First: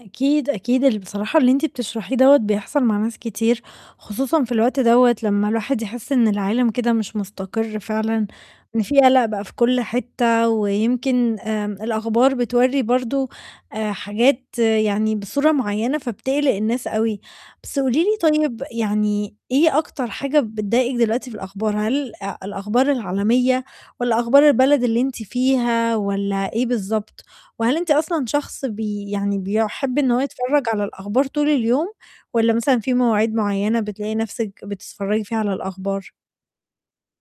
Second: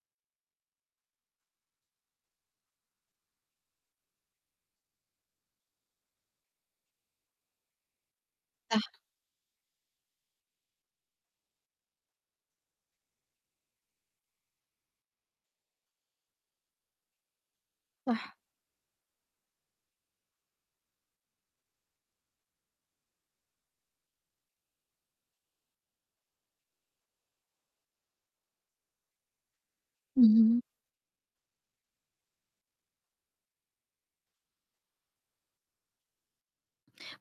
أكيد، أكيد ال بصراحة اللي أنتِ بتشرحيه دَوّة بيحصل مع ناس كتير، خصوصًا في الوقت دَوّة لمّا الواحد يحِس إن العالم كده مش مُستقر فعلًا، إن صح. في قَلق بقى في كل حتّة ويمكن آمم، الأخبار بتوَرّي برضه آآ، حاجات يعني بصورة معيّنة فبتقلِق الناس أوي. بس قولي لي صح. طيب، يعني إيه أكتر حاجة بتضايقِك دلوقتي في الأخبار، هل آآ، الأخبار العالمية والّا أخبار البلد اللي أنتِ فيها والّا إيه بالضبط؟ وهل أنتِ أصلًا شخص بي يعني بيُحب إن هو اهم. يتفرَّج على الأخبار طول اليوم والّا مثلًا في مواعيد معيّنة بتلاقي نَفْسِك بتتفرَّجي فيها على الأخبار؟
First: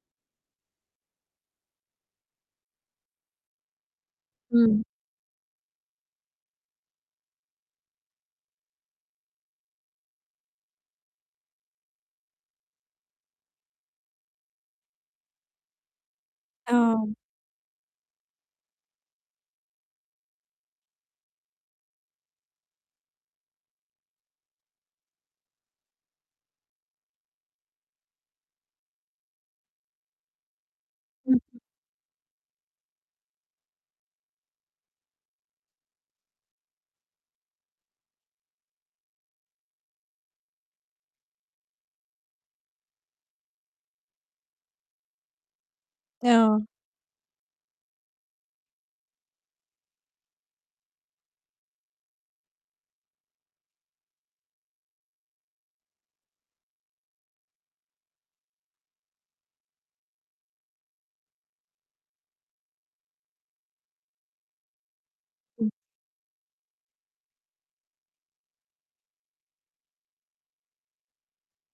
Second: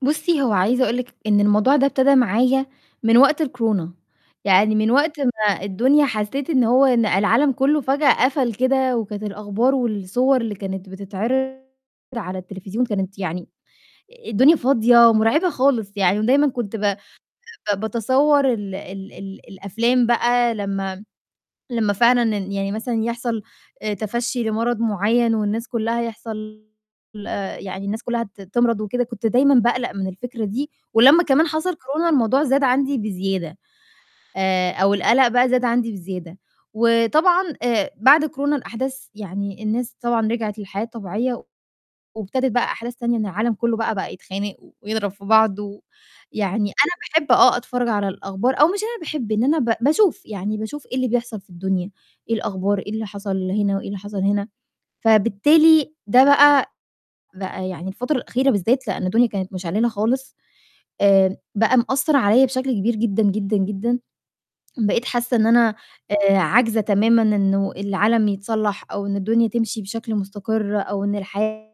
بُصّي، هو عايزة أقول لِك إن الموضوع ده ابتدا معايا من وقت الكورونا، يعني إمم. من وقت ما الدنيا حسّيت إن هو إن العالم كلّه فجأة قَفل كده وكانت الأخبار والصور اللي كانت بتتعِرض على التليفزيون كانت يعني الدنيا فاضية ومُرعبة خالص يعني ودايمًا كنت ب آآ آه. ب باتصوّر ال ال ال الأفلام بقى لمّا م لمّا فعلًا إن يعني مثلًا يحصل آآ، تفَشّي لمرض معيّن والناس كلّها يحصل آآ، يعني الناس كلّها ت تِمرَض وكده، كنت دايمًا باقلَق من الفكرة دي ولمّا كمان اهم. حصل كورونا الموضوع زاد عندي بزيادة آآ، أو القلق بقى زاد عندي بزيادة وطبعًا آآ، بعد كورونا الأحداث يعني الناس طبعًا رِجعِت للحياة الطبيعية و وابتدِت بقى أحداث تانية إن العالم كلّه بقى، بقى يتخانق و ويضرَب في بعض، و آه. يعني أنا باحب آه، أتفرّج على الأخبار أو مش أنا باحب إن أنا ب باشوف، يعني باشوف إيه اللي بيحصل في الدنيا، إيه الأخبار، إيه اللي حصل هنا وإيه اللي حصل هنا. فبالتالي ده بقى بقى يعني الفترة الأخيرة بالذّات لإن الدنيا كانت مِشعللة خالص، آمم، بقى مأثّر عليّا بشكل كبير جدًا، جدًا، جدًا، بقيت حاسّة إن إمم. أنا آآ، عاجزة تمامًا إنه العالم يتصلّح أو إن الدنيا تمشي بشكل مُستقِر أو إن الحياة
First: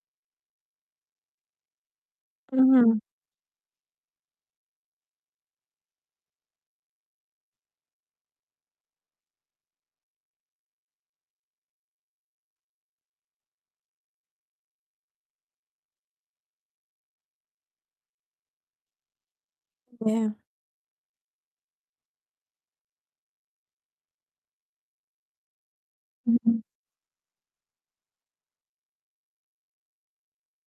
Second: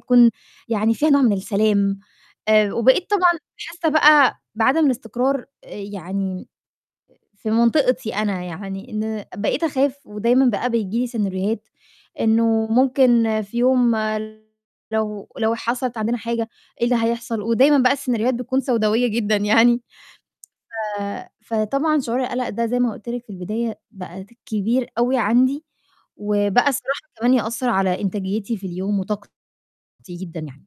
تكون يعني فيها نوع من السلام، آآ، اهم. وبقيت طبعًا حاسّة بقى بعدم الإستقرار آآ، يعني م في منطقتي أنا يعني إن بقيت أخاف ودايمًا بقى بييجي لي سيناريوهات إنه ممكن في يوم لو لو حصلت عندنا حاجة إيه اللي هيحصل ودايمًا بقى السيناريوهات بتكون سَوداويّة جدًا يعني، [unintelligible] ف فطبعًا شُعور القَلق ده زي ما قُلت لِك في البداية بقى ت كبير أوي عندي اهم. وبقى الصراحة كمان يأثّر على إنتاجيتي في اليوم وطاقتي جدًا يعني.